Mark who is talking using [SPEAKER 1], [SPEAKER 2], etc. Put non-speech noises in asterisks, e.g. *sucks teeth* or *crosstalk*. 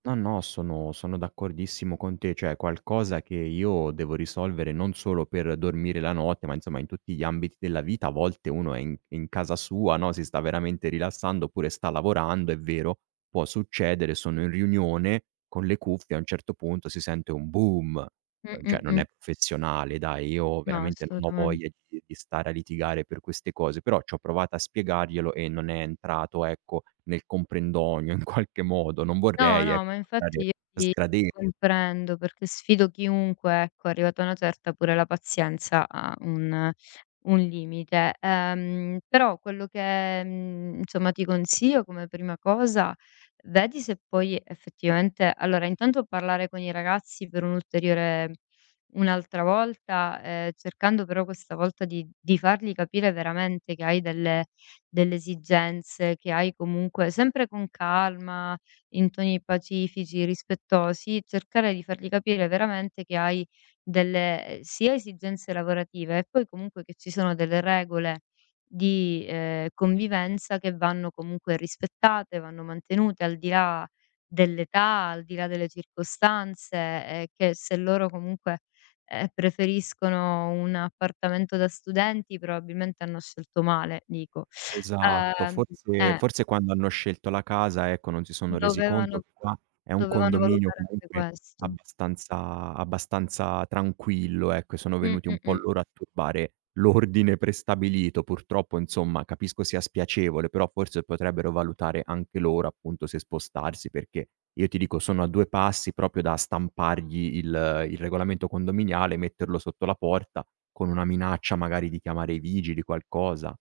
[SPEAKER 1] No, no, sono sono d'accordissimo con te, cioè è qualcosa che io devo risolvere, non solo per dormire la notte, ma insomma, in tutti gli ambiti della vita. A volte uno è in è in casa sua, no, si sta veramente rilassando oppure sta lavorando, è vero, può succedere, sono in riunione con le cuffie, a un certo punto si sente un "boom", uhm,
[SPEAKER 2] Mh-mh,
[SPEAKER 1] cioè non
[SPEAKER 2] mh.
[SPEAKER 1] è professionale, dai, io
[SPEAKER 2] No,
[SPEAKER 1] veramente non ho
[SPEAKER 2] assolutamen
[SPEAKER 1] voglia di di stare a litigare per queste cose, però c'ho provato a spiegarglielo e non è entrato, ecco, nel comprendonio in qualche modo. Non
[SPEAKER 2] No,
[SPEAKER 1] vorrei,
[SPEAKER 2] no,
[SPEAKER 1] ecco,
[SPEAKER 2] ma
[SPEAKER 1] sembrare
[SPEAKER 2] infatti i ti ti
[SPEAKER 1] sgrade
[SPEAKER 2] comprendo perché sfido chiunque, ecco, arrivata a una certa, pure la pazienza ha un un limite. Ehm, però quello che, mhmm, insomma, ti consiglio come prima cosa, vedi se puoi effettivamente allora intanto parlare con i ragazzi per un'ulteriore un'altra volta, ehm, cercando però questa volta di di fargli capire veramente che hai delle delle esigenze, che hai comunque sempre con calma, in toni pacifici, rispettosi, cercare di fargli capire veramente che hai delle, uhm, sia esigenze lavorative e poi comunque che ci sono delle regole di, uhm, convivenza che vanno comunque rispettate, vanno mantenute al di là dell'età, al di là delle circostanze e che se loro comunque, uhm, preferiscono un appartamento da studenti probabilmente hanno scelto male, dico. *sucks teeth*
[SPEAKER 1] Esatto,
[SPEAKER 2] Uhm,
[SPEAKER 1] forse
[SPEAKER 2] eh.
[SPEAKER 1] forse quando hanno scelto la casa, ecco, non si sono resi conto.
[SPEAKER 2] Dovevano
[SPEAKER 1] Qua è un
[SPEAKER 2] dovevano
[SPEAKER 1] condominio
[SPEAKER 2] valutare anche
[SPEAKER 1] comunque
[SPEAKER 2] questo.
[SPEAKER 1] abbastanza abbastanza tranquillo, ecco, sono
[SPEAKER 2] Mh-mh,
[SPEAKER 1] venuti un po'
[SPEAKER 2] mh.
[SPEAKER 1] loro a turbare l'ordine prestabilito. Purtroppo, insomma, capisco sia spiacevole, però forse potrebbero valutare anche loro, appunto, se spostarsi, perché io ti dico sono a 2 passi proprio da stampargli il il regolamento condominiale, metterlo sotto la porta, con una minaccia magari di chiamare i vigili, qualcosa.